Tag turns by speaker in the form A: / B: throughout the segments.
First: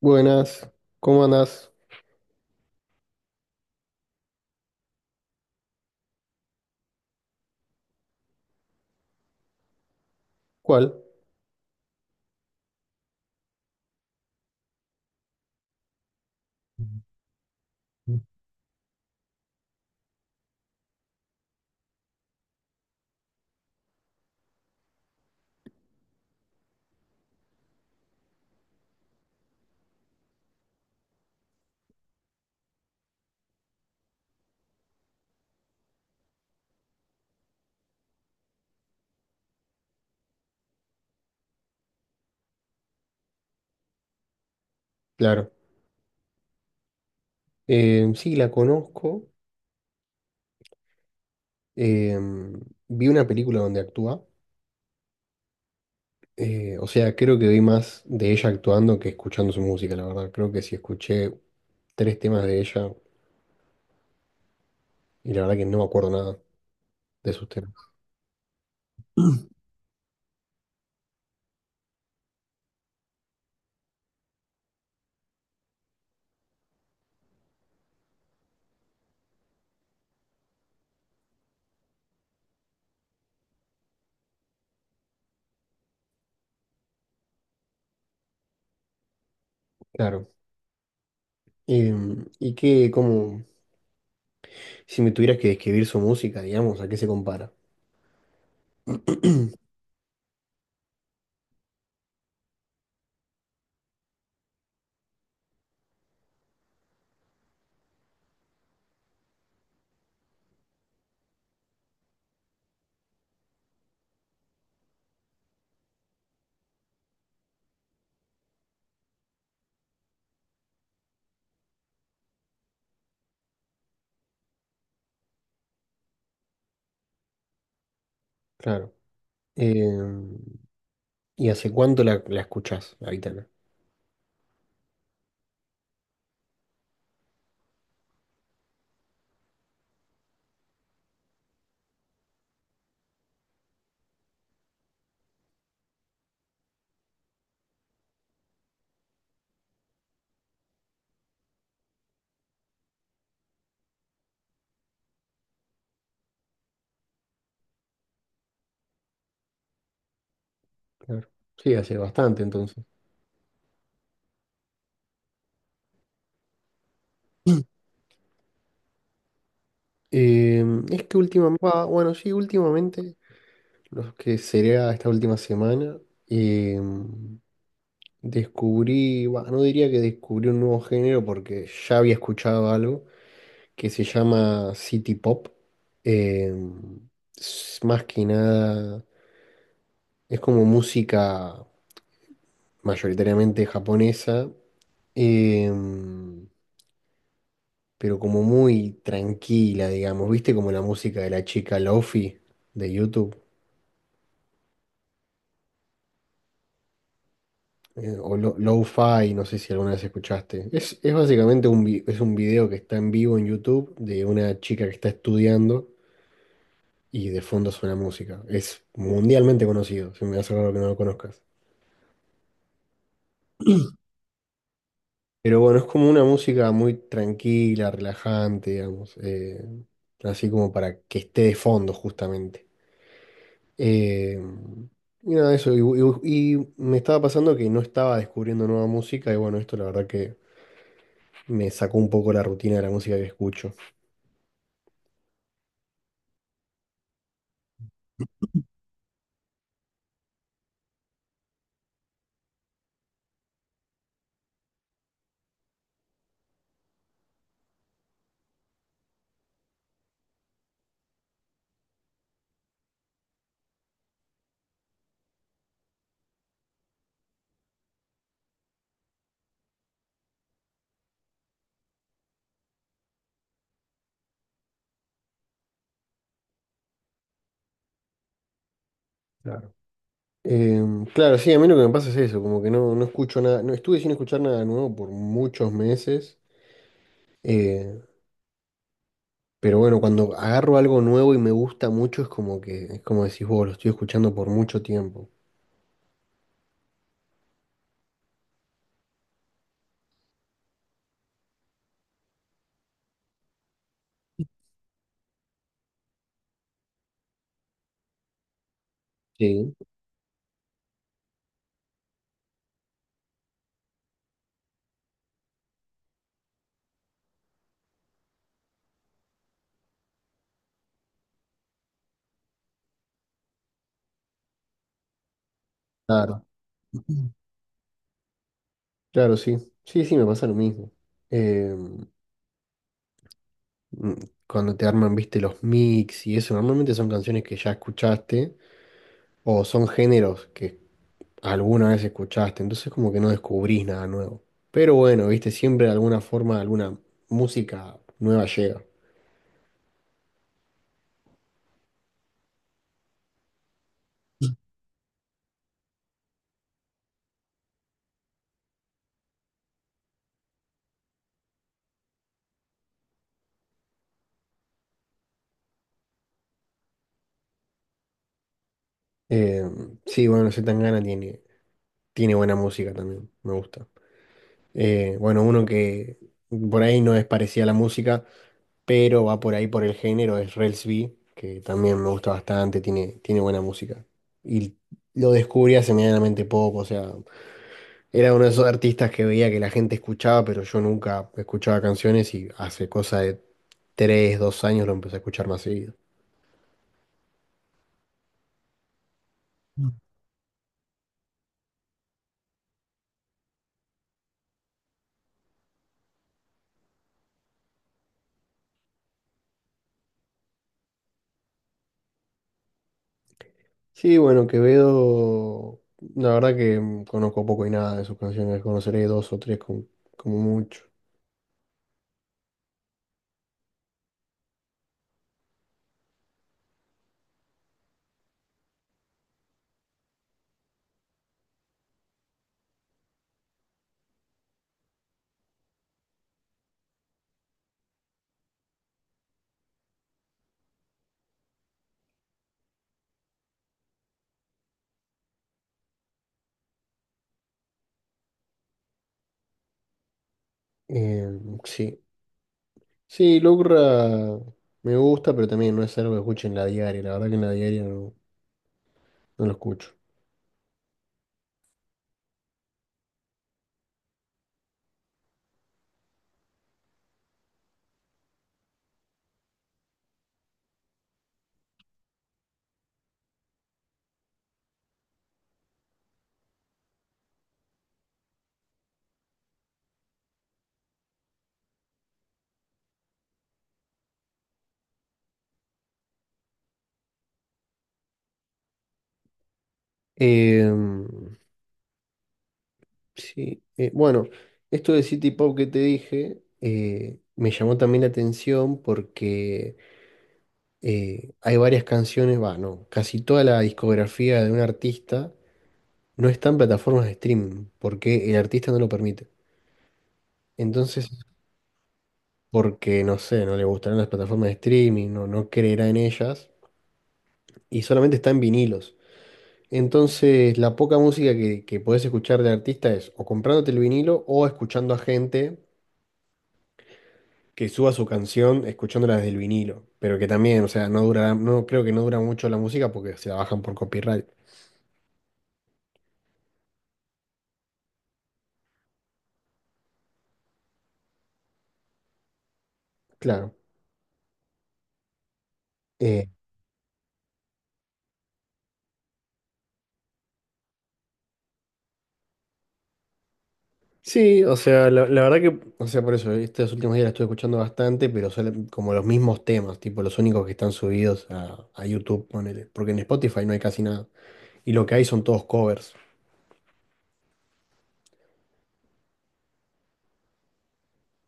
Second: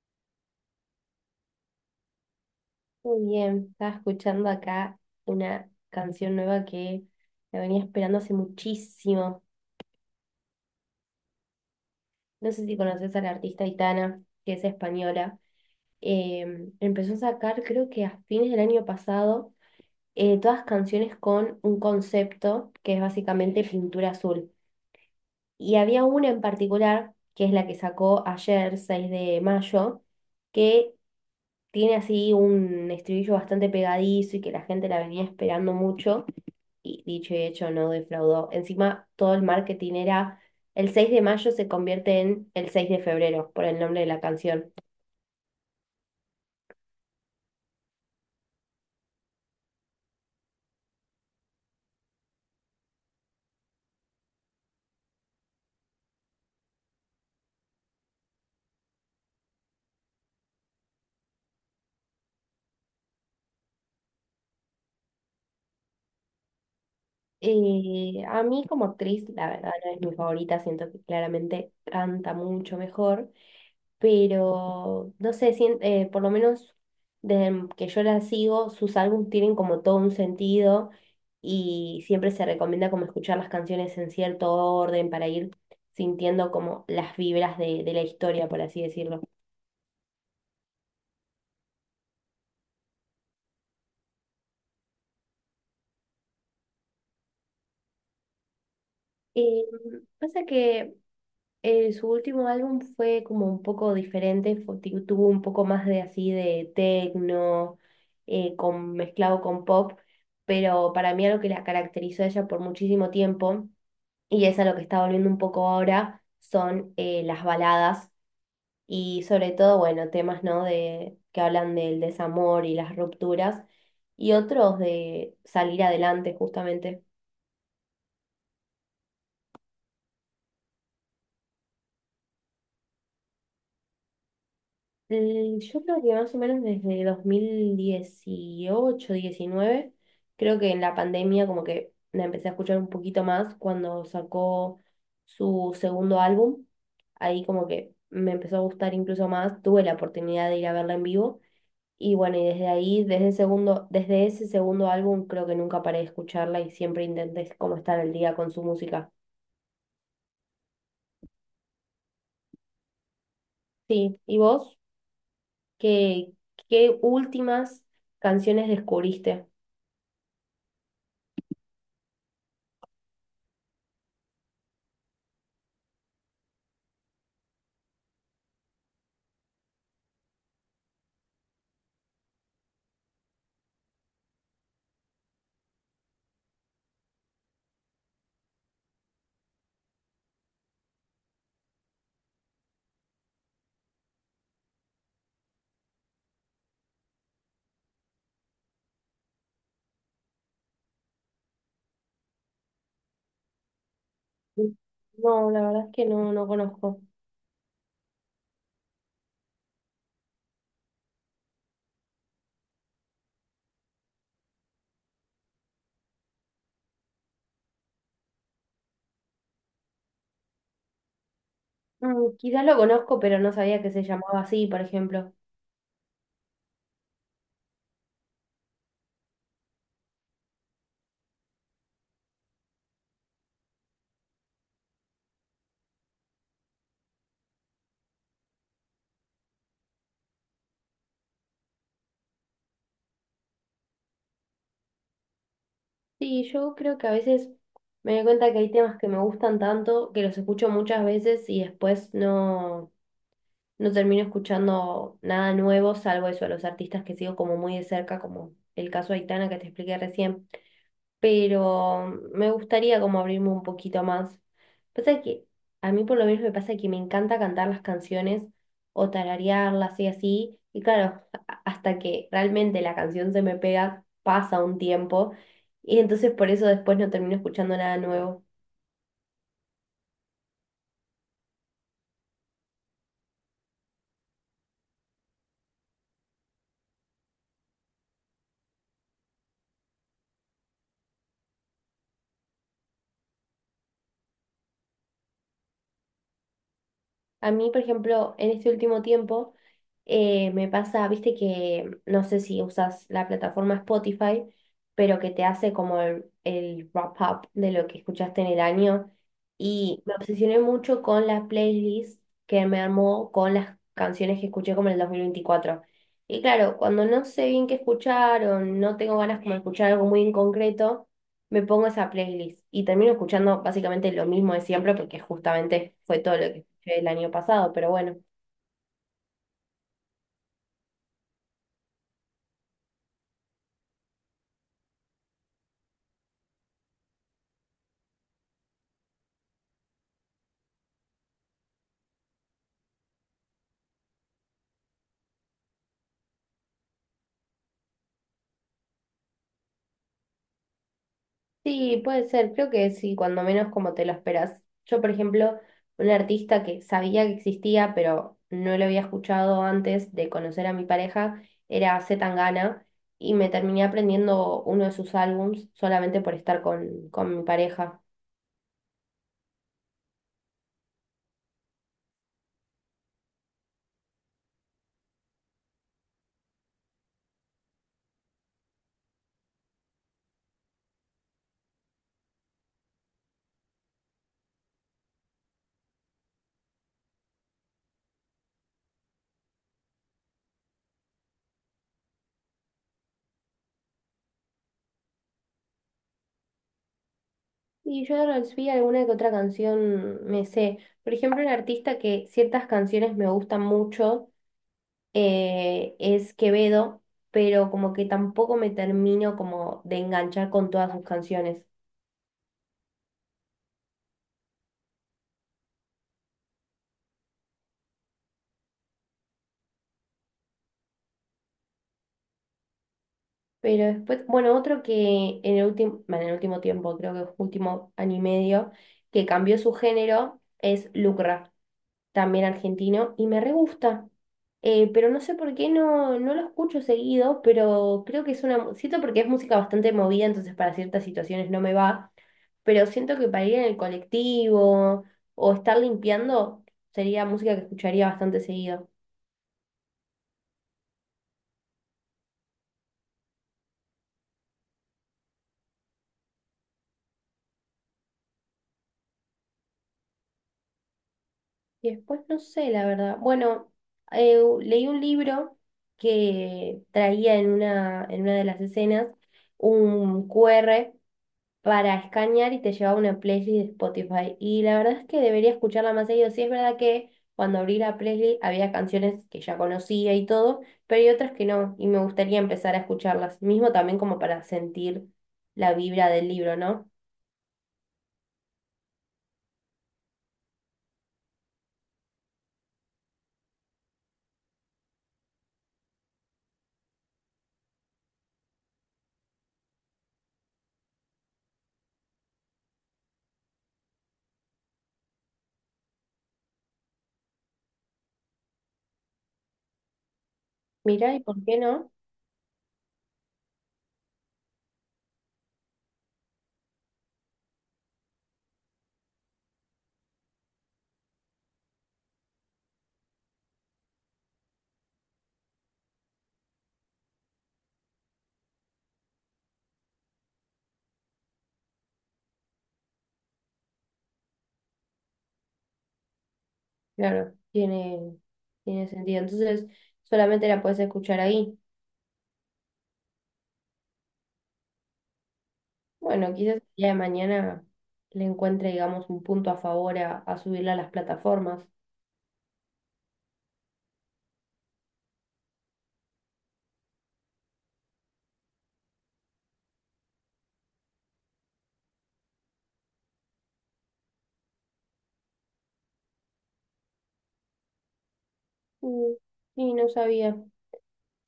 A: Buenas, ¿cómo andás?
B: Muy bien, estaba escuchando acá una canción nueva que la venía esperando hace muchísimo.
A: ¿Cuál?
B: No sé si conoces a la artista Itana, que es española. Empezó a sacar, creo que a fines del año pasado, todas canciones con un concepto que es básicamente pintura azul. Y había una en particular, que es la que sacó ayer, 6 de mayo, que tiene así un estribillo bastante pegadizo y que la gente la venía esperando mucho y dicho y hecho no defraudó. Encima, todo el marketing era el 6 de mayo se convierte en el 6 de febrero por el nombre de la canción.
A: Claro. Sí, la conozco. Eh, vi una película donde actúa. O sea, creo que vi más de ella actuando que escuchando su música, la verdad. Creo que sí escuché tres temas de ella y la verdad que no me acuerdo nada de sus temas.
B: Y a mí como actriz, la verdad, no es mi favorita, siento que claramente canta mucho mejor, pero no sé, por lo menos desde que yo la sigo, sus álbumes tienen como todo un sentido y siempre se recomienda como escuchar las canciones en cierto orden para ir sintiendo como las vibras de la historia, por así decirlo.
A: Claro. Eh, ¿Y qué como, si me tuvieras que describir su música, digamos, ¿a qué se compara?
B: Eh, Pasa que su último álbum fue como un poco diferente, tuvo un poco más de así de techno, con, mezclado con pop, pero para mí algo que la caracterizó a ella por muchísimo tiempo, y es a lo que está volviendo un poco ahora, son las baladas y sobre todo, bueno, temas, ¿no? de, que hablan del desamor y las rupturas, y otros de salir adelante justamente.
A: Claro. Eh, ¿Y hace cuánto la escuchás, la Aitana?
B: Mm, yo creo que más o menos desde 2018 2019, creo que en la pandemia como que la empecé a escuchar un poquito más cuando sacó su segundo álbum. Ahí como que me empezó a gustar incluso más, tuve la oportunidad de ir a verla en vivo y bueno, y desde ahí, desde el segundo, desde ese segundo álbum creo que nunca paré de escucharla y siempre intenté como estar al día con su música.
A: Claro. Sí, hace bastante entonces.
B: Sí, ¿y vos? ¿Qué, qué últimas canciones descubriste?
A: Eh, es que últimamente, bueno, sí, últimamente, los que sería esta última semana, eh, descubrí, bah, no diría que descubrí un nuevo género porque ya había escuchado algo que se llama City Pop. Eh, es más que nada, es como música mayoritariamente japonesa, eh, pero como muy tranquila, digamos, ¿viste? Como la música de la chica Lofi de YouTube.
B: No, la verdad es que no, no conozco.
A: Lo-Fi, no sé si alguna vez escuchaste. Es básicamente es un video que está en vivo en YouTube de una chica que está estudiando y de fondo suena música. Es mundialmente conocido, se me hace raro que no lo conozcas.
B: Mm, quizás lo conozco, pero no sabía que se llamaba así, por ejemplo.
A: Pero bueno, es como una música muy tranquila, relajante, digamos, así como para que esté de fondo justamente. Eh, y nada, eso, y me estaba pasando que no estaba descubriendo nueva música y bueno, esto la verdad que me sacó un poco la rutina de la música que escucho.
B: Sí, yo creo que a veces me doy cuenta que hay temas que me gustan tanto, que los escucho muchas veces y después no, no termino escuchando nada nuevo, salvo eso, a los artistas que sigo como muy de cerca, como el caso de Aitana que te expliqué recién. Pero me gustaría como abrirme un poquito más. Pasa que a mí por lo menos me pasa que me encanta cantar las canciones o tararearlas y así, y claro, hasta que realmente la canción se me pega, pasa un tiempo, y entonces por eso después no termino escuchando nada nuevo.
A: Em, claro, sí, a mí lo que me pasa es eso, como que no escucho nada, no estuve sin escuchar nada nuevo por muchos meses, eh, pero bueno, cuando agarro algo nuevo y me gusta mucho es como que, es como decís vos, lo estoy escuchando por mucho tiempo.
B: A mí, por ejemplo, en este último tiempo me pasa, viste que no sé si usas la plataforma Spotify, pero que te hace como el wrap up de lo que escuchaste en el año.
A: Sí.
B: Y me obsesioné mucho con la playlist que me armó con las canciones que escuché como en el 2024. Y claro, cuando no sé bien qué escuchar o no tengo ganas como de escuchar algo muy en concreto, me pongo esa playlist y termino escuchando básicamente lo mismo de siempre porque justamente fue todo
A: Claro.
B: lo que el año
A: Ujú.
B: pasado, pero bueno.
A: Claro, sí, sí, sí, me pasa lo mismo. Em, mm, cuando te arman, viste, los mix y eso, normalmente son canciones que ya escuchaste o son géneros que alguna vez escuchaste, entonces como que no descubrís nada nuevo. Pero bueno, viste, siempre de alguna forma, alguna música nueva llega.
B: Sí, puede ser, creo que sí, cuando menos como te lo esperas. Yo, por ejemplo, un artista que sabía que existía, pero no lo había escuchado antes de conocer a mi pareja, era C. Tangana, y me terminé aprendiendo uno de sus álbums solamente por estar con mi pareja.
A: Eh, sí, bueno, gana tiene buena música también, me gusta. Bueno, uno que por ahí no es parecida a la música, pero va por ahí por el género, es Rels B, que también me gusta bastante, tiene buena música. Y lo descubrí hace medianamente poco, o sea, era uno de esos artistas que veía que la gente escuchaba, pero yo nunca escuchaba canciones y hace cosa de tres, dos años lo empecé a escuchar más seguido.
B: Y yo de Rod Stewart alguna que otra canción me sé. Por ejemplo, un artista que ciertas canciones me gustan mucho, es Quevedo, pero como que tampoco me termino como de enganchar con todas sus canciones.
A: Sí, bueno, Quevedo, la verdad que conozco poco y nada de sus canciones, conoceré dos o tres como, como mucho.
B: Pero después, bueno, otro que en el último, bueno, en el último tiempo, creo que último año y medio, que cambió su género es Lucra. También argentino, y me re gusta. Pero no sé por qué no, no lo escucho seguido, pero creo que es siento porque es música bastante movida, entonces para ciertas situaciones no me va, pero siento que para ir en el colectivo o estar limpiando sería música que escucharía bastante seguido.
A: Eh, sí, sí, Lucra me gusta, pero también no es algo que escuche en la diaria, la verdad que en la diaria no lo escucho.
B: Y después no sé, la verdad. Bueno, leí un libro que traía en una de las escenas un QR para escanear y te lleva a una playlist de Spotify. Y la verdad es que debería escucharla más seguido. Sí, es verdad que cuando abrí la playlist había canciones que ya conocía y todo, pero hay otras que no, y me gustaría empezar a escucharlas, mismo también como para sentir la vibra del libro, ¿no?
A: Eh, Sí, bueno, esto de City Pop que te dije me llamó también la atención porque hay varias canciones, va, no, casi toda la discografía de un artista no está en plataformas de streaming porque el artista no lo permite. Entonces,
B: Mira, ¿y por qué no?
A: porque no sé, no le gustarán las plataformas de streaming, no creerá en ellas y solamente está en vinilos. Entonces, la poca música que podés escuchar de artista es o comprándote el vinilo o escuchando a gente que suba su canción escuchándola desde el vinilo, pero que también, o sea, no durará, no creo que no dura mucho la música porque se la bajan por copyright.
B: Claro, tiene, tiene sentido. Entonces, solamente la puedes escuchar ahí.
A: Claro. Eh,
B: Bueno, quizás el día de mañana le encuentre, digamos, un punto a favor a subirla a las plataformas.
A: sí, o sea, la verdad que, o sea, por eso, estos últimos días la estoy escuchando bastante, pero son como los mismos temas, tipo los únicos que están subidos a YouTube, ponele, porque en Spotify no hay casi nada, y lo que hay son todos covers.
B: Mm, sí, no sabía.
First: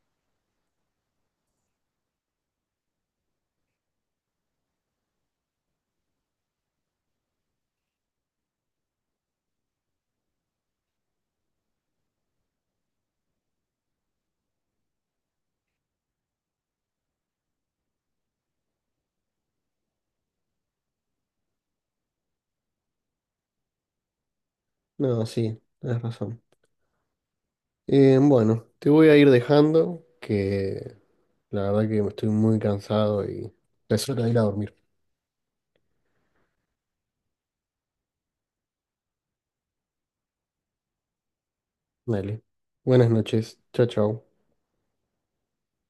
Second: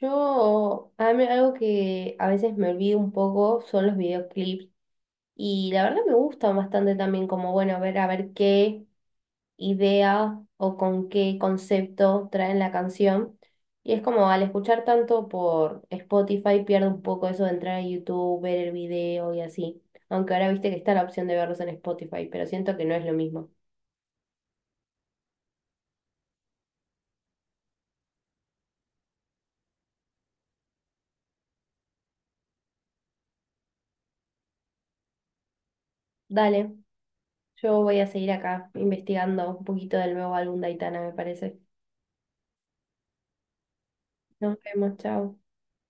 B: Yo, a mí algo que a veces me olvido un poco son los videoclips y la verdad me gusta bastante también como, bueno, ver a ver qué idea o con qué concepto traen la canción. Y es como al escuchar tanto por Spotify pierdo un poco eso de entrar a YouTube, ver el video y así. Aunque ahora viste que está la opción de verlos en Spotify, pero siento que no es lo mismo.
A: No, sí, tienes razón. Bueno, te voy a ir dejando, que la verdad que estoy muy cansado y es hora de ir a dormir.
B: Dale, yo voy a seguir acá investigando un poquito del nuevo álbum de Aitana, me parece.
A: Dale. Buenas noches. Chao, chao.
B: Nos vemos, chao.